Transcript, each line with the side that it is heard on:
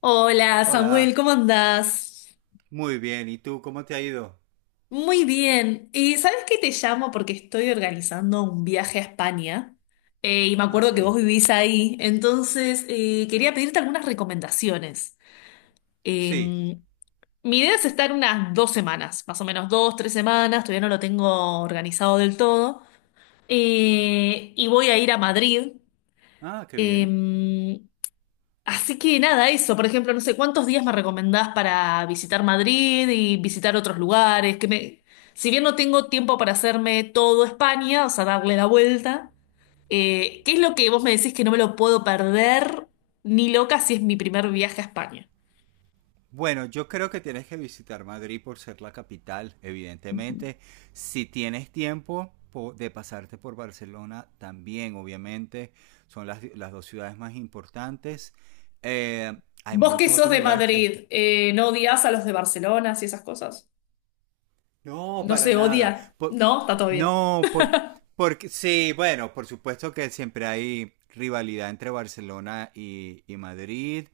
left: Hola Samuel,
right: Hola.
left: ¿cómo andás?
right: Muy bien. ¿Y tú cómo te ha ido?
left: Muy bien. ¿Y sabes qué te llamo? Porque estoy organizando un viaje a España y me
right: Ah,
left: acuerdo que
right: sí.
left: vos vivís ahí, entonces quería pedirte algunas recomendaciones. Eh,
right: Sí.
left: mi idea es estar unas 2 semanas, más o menos 2, 3 semanas, todavía no lo tengo organizado del todo, y voy a ir a Madrid.
right: Ah, qué bien.
left: Eh, Así que nada, eso, por ejemplo, no sé, ¿cuántos días me recomendás para visitar Madrid y visitar otros lugares? Si bien no tengo tiempo para hacerme todo España, o sea, darle la vuelta, ¿qué es lo que vos me decís que no me lo puedo perder ni loca si es mi primer viaje a España?
right: Bueno, yo creo que tienes que visitar Madrid por ser la capital, evidentemente. Si tienes tiempo de pasarte por Barcelona, también, obviamente. Son las dos ciudades más importantes. Eh, Hay
left: Vos que
right: muchos
left: sos
right: otros
left: de
right: lugares que...
left: Madrid, ¿no odias a los de Barcelona y esas cosas?
right: No,
left: ¿No
right: para
left: se
right: nada.
left: odia?
right: Por-
left: No, está todo bien.
right: no, por, Porque sí, bueno, por supuesto que siempre hay rivalidad entre Barcelona y Madrid.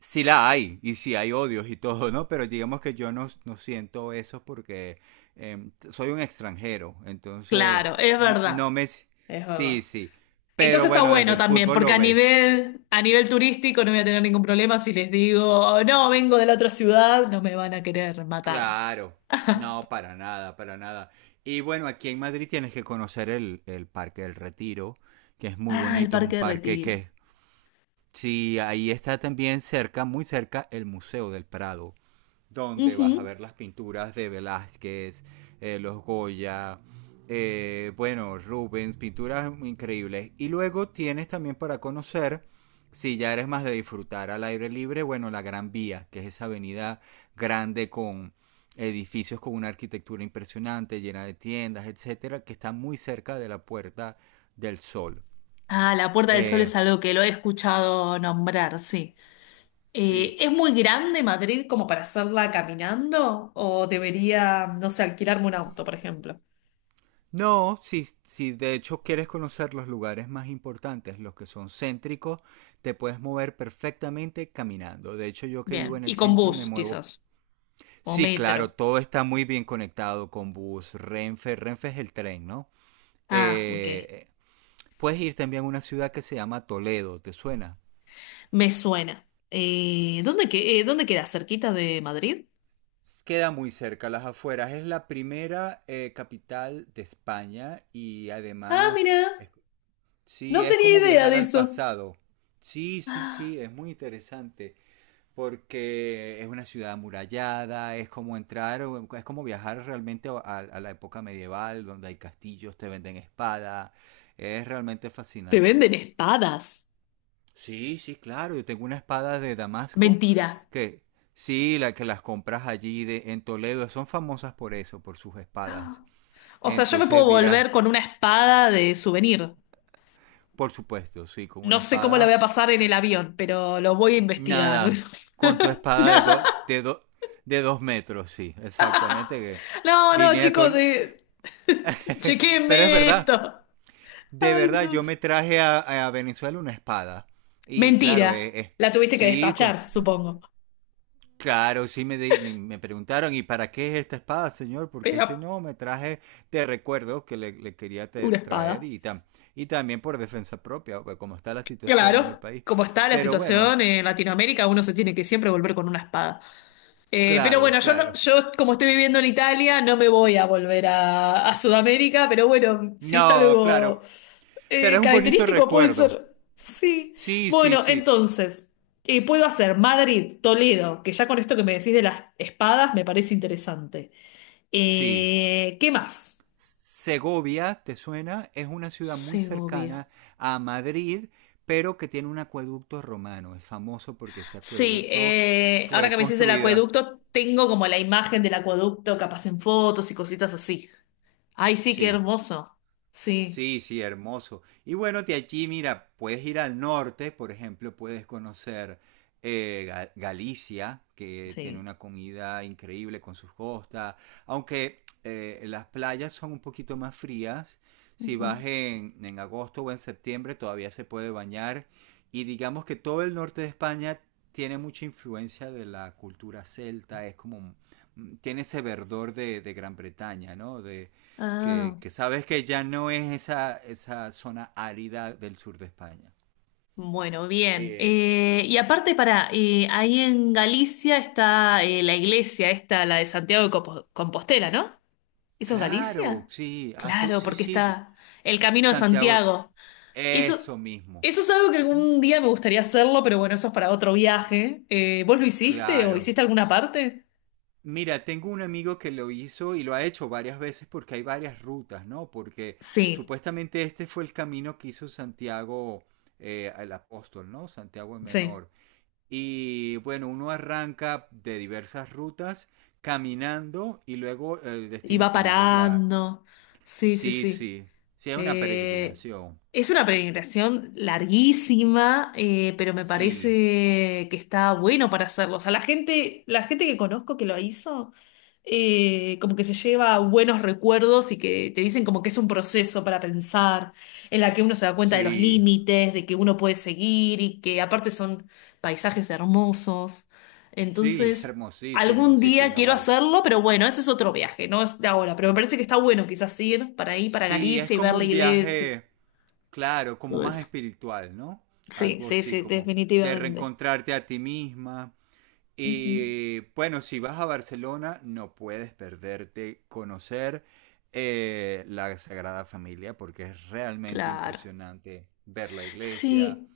right: Sí la hay, y sí hay odios y todo, ¿no? Pero digamos que yo no siento eso porque soy un extranjero, entonces
left: Claro, es
right: no
left: verdad,
right: me...
left: es
right: Sí,
left: verdad.
right: sí, pero
left: Entonces está
right: bueno, desde
left: bueno
right: el
left: también,
right: fútbol
left: porque
right: lo
left: a
right: ves.
left: nivel, a nivel turístico no voy a tener ningún problema si les digo, no, vengo de la otra ciudad, no me van a querer matar.
right: Claro, no, para nada, para nada. Y bueno, aquí en Madrid tienes que conocer el Parque del Retiro, que es muy
left: Ah, el
right: bonito, es un
left: Parque de
right: parque que
left: Retiro.
right: es. Sí, ahí está también cerca, muy cerca, el Museo del Prado, donde vas a
left: Ujú.
right: ver las pinturas de Velázquez, los Goya, bueno, Rubens, pinturas increíbles. Y luego tienes también para conocer, si ya eres más de disfrutar al aire libre, bueno, la Gran Vía, que es esa avenida grande con edificios con una arquitectura impresionante, llena de tiendas, etcétera, que está muy cerca de la Puerta del Sol.
left: Ah, la Puerta del Sol
right: Eh,
left: es algo que lo he escuchado nombrar, sí.
right: sí,
left: ¿Es muy grande Madrid como para hacerla caminando? ¿O debería, no sé, alquilarme un auto, por ejemplo?
right: no, si de hecho quieres conocer los lugares más importantes, los que son céntricos, te puedes mover perfectamente caminando. De hecho, yo que vivo
left: Bien,
right: en el
left: y con
right: centro me
left: bus
right: muevo.
left: quizás, o
right: Sí, claro,
left: metro.
right: todo está muy bien conectado con bus, Renfe, Renfe es el tren, ¿no?
left: Ah, ok.
right: Eh, Puedes ir también a una ciudad que se llama Toledo, ¿te suena?
left: Me suena. ¿Dónde queda? ¿Cerquita de Madrid?
right: Queda muy cerca, las afueras. Es la primera capital de España y
left: Ah,
right: además
left: mira,
right: es. Sí,
left: no
right: es
left: tenía
right: como
left: idea
right: viajar
left: de
right: al
left: eso.
right: pasado. Sí, sí, sí, es muy interesante porque es una ciudad amurallada, es como entrar, es como viajar realmente a, a la época medieval, donde hay castillos, te venden espada, es realmente
left: Te
right: fascinante.
left: venden espadas.
right: Sí, sí, claro, yo tengo una espada de Damasco
left: Mentira.
right: que sí, la que las compras allí de, en Toledo, son famosas por eso, por sus espadas.
left: O sea, yo me puedo
right: Entonces dirás,
left: volver con una espada de souvenir.
right: por supuesto, sí, con una
left: No sé cómo la
right: espada.
left: voy a pasar en el avión, pero lo voy a investigar.
right: Nada, con tu espada
left: Nada.
right: de 2 metros, sí, exactamente. Que
left: No, no,
right: vine a todo.
left: chicos,
right: Pero es
left: chequenme esto.
right: verdad, de
left: Ay,
right: verdad, yo
left: Dios.
right: me traje a Venezuela una espada. Y claro,
left: Mentira. La tuviste que
right: sí,
left: despachar, supongo.
right: claro, sí me, me preguntaron, ¿y para qué es esta espada, señor? Porque
left: Pero
right: ese no, me traje te recuerdo que le quería
left: una
right: traer
left: espada.
right: y, y también por defensa propia, pues, como está la situación en el
left: Claro.
right: país.
left: Como está la
right: Pero bueno,
left: situación en Latinoamérica, uno se tiene que siempre volver con una espada. Pero
right: claro,
left: bueno, yo, no-
right: claro.
left: yo como estoy viviendo en Italia, no me voy a volver a Sudamérica, pero bueno, si es
right: No,
left: algo
right: claro. Pero es un bonito
left: característico puede
right: recuerdo.
left: ser. Sí.
right: Sí, sí,
left: Bueno,
right: sí.
left: entonces, puedo hacer Madrid, Toledo, que ya con esto que me decís de las espadas me parece interesante.
right: Sí.
left: ¿Qué más?
right: Segovia, ¿te suena? Es una ciudad muy
left: Segovia.
right: cercana a Madrid, pero que tiene un acueducto romano. Es famoso porque ese
left: Sí,
right: acueducto
left: ahora
right: fue
left: que me decís el
right: construida.
left: acueducto, tengo como la imagen del acueducto, capaz en fotos y cositas así. Ay, sí, qué
right: Sí.
left: hermoso. Sí.
right: Sí, sí, hermoso. Y bueno, de allí, mira, puedes ir al norte, por ejemplo, puedes conocer Galicia, que tiene
left: Sí.
right: una comida increíble con sus costas, aunque las playas son un poquito más frías. Si vas en agosto o en septiembre, todavía se puede bañar. Y digamos que todo el norte de España tiene mucha influencia de la cultura celta, es como, tiene ese verdor de Gran Bretaña, ¿no? De, que,
left: Ah,
right: que sabes que ya no es esa zona árida del sur de España.
left: bueno, bien.
right: Eh,
left: Y aparte, ahí en Galicia está la iglesia, esta, la de Santiago de Compostela, ¿no? ¿Eso es
right: claro,
left: Galicia?
right: sí,
left: Claro,
right: sí,
left: porque
right: sí,
left: está el Camino de
right: Santiago,
left: Santiago. Eso,
right: eso mismo.
left: eso es algo que
right: Ujú.
left: algún día me gustaría hacerlo, pero bueno, eso es para otro viaje. ¿Vos lo hiciste o
right: Claro.
left: hiciste alguna parte?
right: Mira, tengo un amigo que lo hizo y lo ha hecho varias veces porque hay varias rutas, ¿no? Porque
left: Sí,
right: supuestamente este fue el camino que hizo Santiago el apóstol, ¿no? Santiago el
left: sí.
right: Menor. Y bueno, uno arranca de diversas rutas caminando y luego el
left: Y
right: destino
left: va
right: final es la...
left: parando. Sí, sí,
right: Sí,
left: sí.
right: sí, sí, es una
left: Eh,
right: peregrinación.
left: es una peregrinación larguísima, pero me
right: Sí,
left: parece que está bueno para hacerlo. O sea, la gente que conozco que lo hizo, como que se lleva buenos recuerdos y que te dicen como que es un proceso para pensar, en la que uno se da cuenta de los
right: sí,
left: límites, de que uno puede seguir y que aparte son paisajes hermosos.
right: sí,
left: Entonces...
right: hermosísimo,
left: Algún
right: sí, sí,
left: día
right: no
left: quiero
right: vale.
left: hacerlo, pero bueno, ese es otro viaje, no es de ahora. Pero me parece que está bueno quizás ir para ahí, para
right: Sí, es
left: Galicia y ver
right: como
left: la
right: un
left: iglesia,
right: viaje, claro, como
left: todo
right: más
left: eso.
right: espiritual, ¿no?
left: Sí,
right: Algo
left: sí,
right: así,
left: sí,
right: como de
left: definitivamente.
right: reencontrarte a ti misma.
left: Ujú,
right: Y bueno, si vas a Barcelona, no puedes perderte conocer la Sagrada Familia porque es realmente
left: claro.
right: impresionante ver la iglesia.
left: Sí,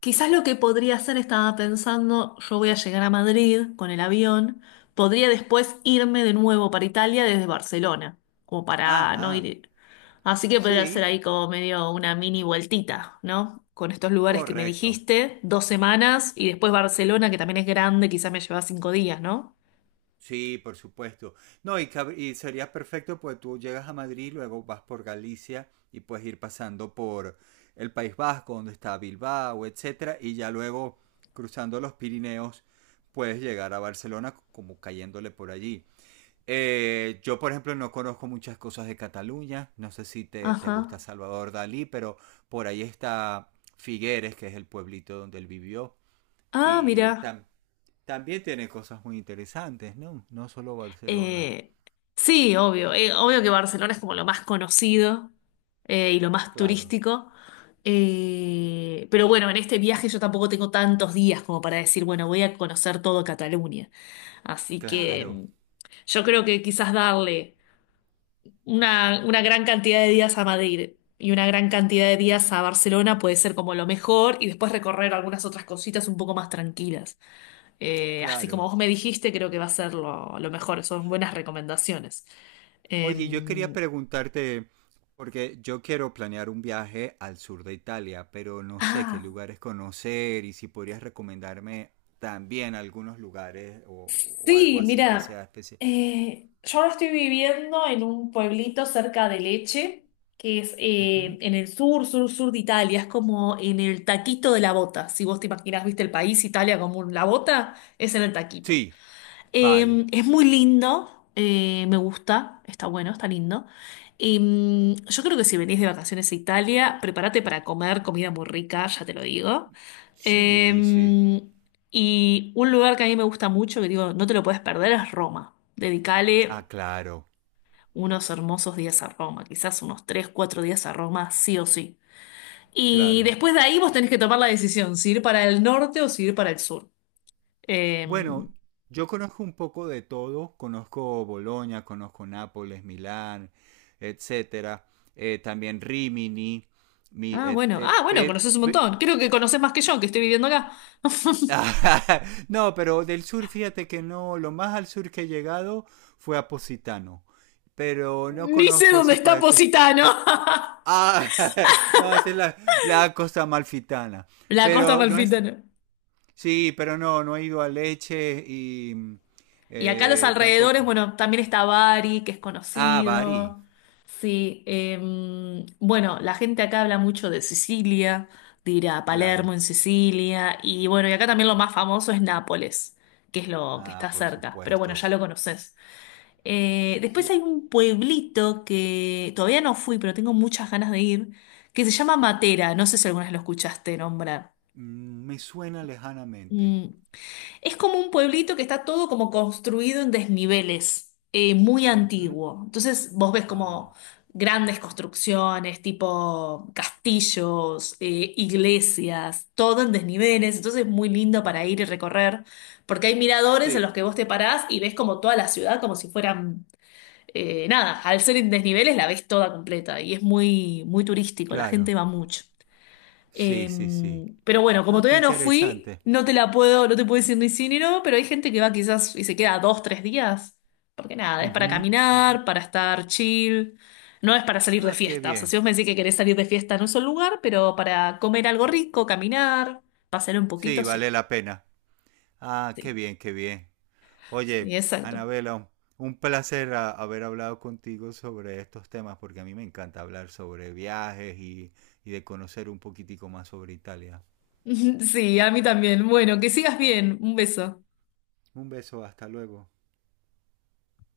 left: quizás lo que podría hacer, estaba pensando, yo voy a llegar a Madrid con el avión, podría después irme de nuevo para Italia desde Barcelona, como para no
right: Ajá,
left: ir. Así que podría hacer
right: sí,
left: ahí como medio una mini vueltita, ¿no? Con estos lugares que me
right: correcto.
left: dijiste, dos semanas y después Barcelona, que también es grande, quizás me lleva 5 días, ¿no?
right: Sí, por supuesto. No, y sería perfecto pues tú llegas a Madrid, luego vas por Galicia y puedes ir pasando por el País Vasco, donde está Bilbao, etcétera, y ya luego cruzando los Pirineos puedes llegar a Barcelona como cayéndole por allí. Yo, por ejemplo, no conozco muchas cosas de Cataluña. No sé si te gusta
left: Ajá.
right: Salvador Dalí, pero por ahí está Figueres, que es el pueblito donde él vivió.
left: Ah,
right: Y
left: mira.
right: también tiene cosas muy interesantes, ¿no? No solo Barcelona.
left: Eh, sí, obvio. Obvio que Barcelona es como lo más conocido y lo más
right: Claro,
left: turístico. Pero bueno, en este viaje yo tampoco tengo tantos días como para decir, bueno, voy a conocer todo Cataluña. Así que
right: claro,
left: yo creo que quizás darle una gran cantidad de días a Madrid y una gran cantidad de días a Barcelona puede ser como lo mejor y después recorrer algunas otras cositas un poco más tranquilas. Así como
right: claro.
left: vos me dijiste, creo que va a ser lo mejor. Son buenas recomendaciones.
right: Oye, yo quería
left: Eh,
right: preguntarte, porque yo quiero planear un viaje al sur de Italia, pero no sé qué
left: ah,
right: lugares conocer y si podrías recomendarme también algunos lugares o algo
left: sí,
right: así que
left: mira,
right: sea especial.
left: yo ahora estoy viviendo en un pueblito cerca de Leche, que es
right: Ujú.
left: en el sur, sur, sur de Italia. Es como en el taquito de la bota. Si vos te imaginás, viste el país Italia como la bota, es en el taquito.
right: Sí, vale.
left: Es muy lindo, me gusta, está bueno, está lindo. Y, yo creo que si venís de vacaciones a Italia, prepárate para comer comida muy rica, ya te lo digo.
right: Sí, sí.
left: Eh, y un lugar que a mí me gusta mucho, que digo, no te lo puedes perder, es Roma.
right: Ah,
left: Dedicale
right: claro,
left: unos hermosos días a Roma, quizás unos 3, 4 días a Roma, sí o sí. Y
right: claro.
left: después de ahí vos tenés que tomar la decisión, si ir para el norte o si ir para el sur. Eh,
right: Bueno, yo conozco un poco de todo. Conozco Bolonia, conozco Nápoles, Milán, etcétera. También Rimini. Mi,
left: Ah,
right: et-
left: bueno. Ah, bueno,
right: pe-
left: conoces un
right: pe-
left: montón. Creo que conoces más que yo, que estoy viviendo acá.
right: No, pero del sur, fíjate que no, lo más al sur que he llegado fue a Positano, pero no
left: Ni sé
right: conozco
left: dónde
right: esa
left: está
right: parte.
left: Positano.
right: Ah, no, esa es la costa amalfitana,
left: La costa
right: pero no es,
left: amalfitana.
right: sí, pero no, no he ido a Leche y mm,
left: Y acá los
right: eh,
left: alrededores,
right: tampoco.
left: bueno, también está Bari, que es
right: Ah, Bari,
left: conocido. Sí. Bueno, la gente acá habla mucho de Sicilia, de ir a Palermo
right: claro.
left: en Sicilia. Y bueno, y acá también lo más famoso es Nápoles, que es lo que
right: Ah,
left: está
right: por
left: cerca. Pero bueno,
right: supuesto.
left: ya lo conoces. Después
right: Sí,
left: hay un pueblito que todavía no fui, pero tengo muchas ganas de ir, que se llama Matera. No sé si alguna vez lo escuchaste nombrar.
right: me suena lejanamente.
left: Mm, Es como un pueblito que está todo como construido en desniveles, muy
right: Ujú.
left: antiguo. Entonces vos ves
right: Ah,
left: como grandes construcciones, tipo castillos, iglesias, todo en desniveles. Entonces es muy lindo para ir y recorrer, porque hay miradores en
right: sí,
left: los que vos te parás y ves como toda la ciudad como si fueran nada, al ser en desniveles la ves toda completa y es muy, muy turístico, la
right: claro.
left: gente va mucho.
right: Sí,
left: Eh,
right: sí, sí.
left: pero bueno, como
right: Ah, qué
left: todavía no fui,
right: interesante.
left: no te puedo decir ni sí ni no, pero hay gente que va quizás y se queda 2, 3 días, porque nada, es para
right: Ujú, ujú.
left: caminar, para estar chill, no es para salir de
right: Ah, qué
left: fiesta. O sea,
right: bien.
left: si vos me decís que querés salir de fiesta, no es un lugar, pero para comer algo rico, caminar, pasear un
right: Sí,
left: poquito, sí.
right: vale la pena. Ah, qué
left: Sí,
right: bien, qué bien.
left: sí,
right: Oye,
left: exacto.
right: Anabela, un placer haber hablado contigo sobre estos temas porque a mí me encanta hablar sobre viajes y de conocer un poquitico más sobre Italia.
left: Sí, a mí también. Bueno, que sigas bien. Un beso.
right: Un beso, hasta luego.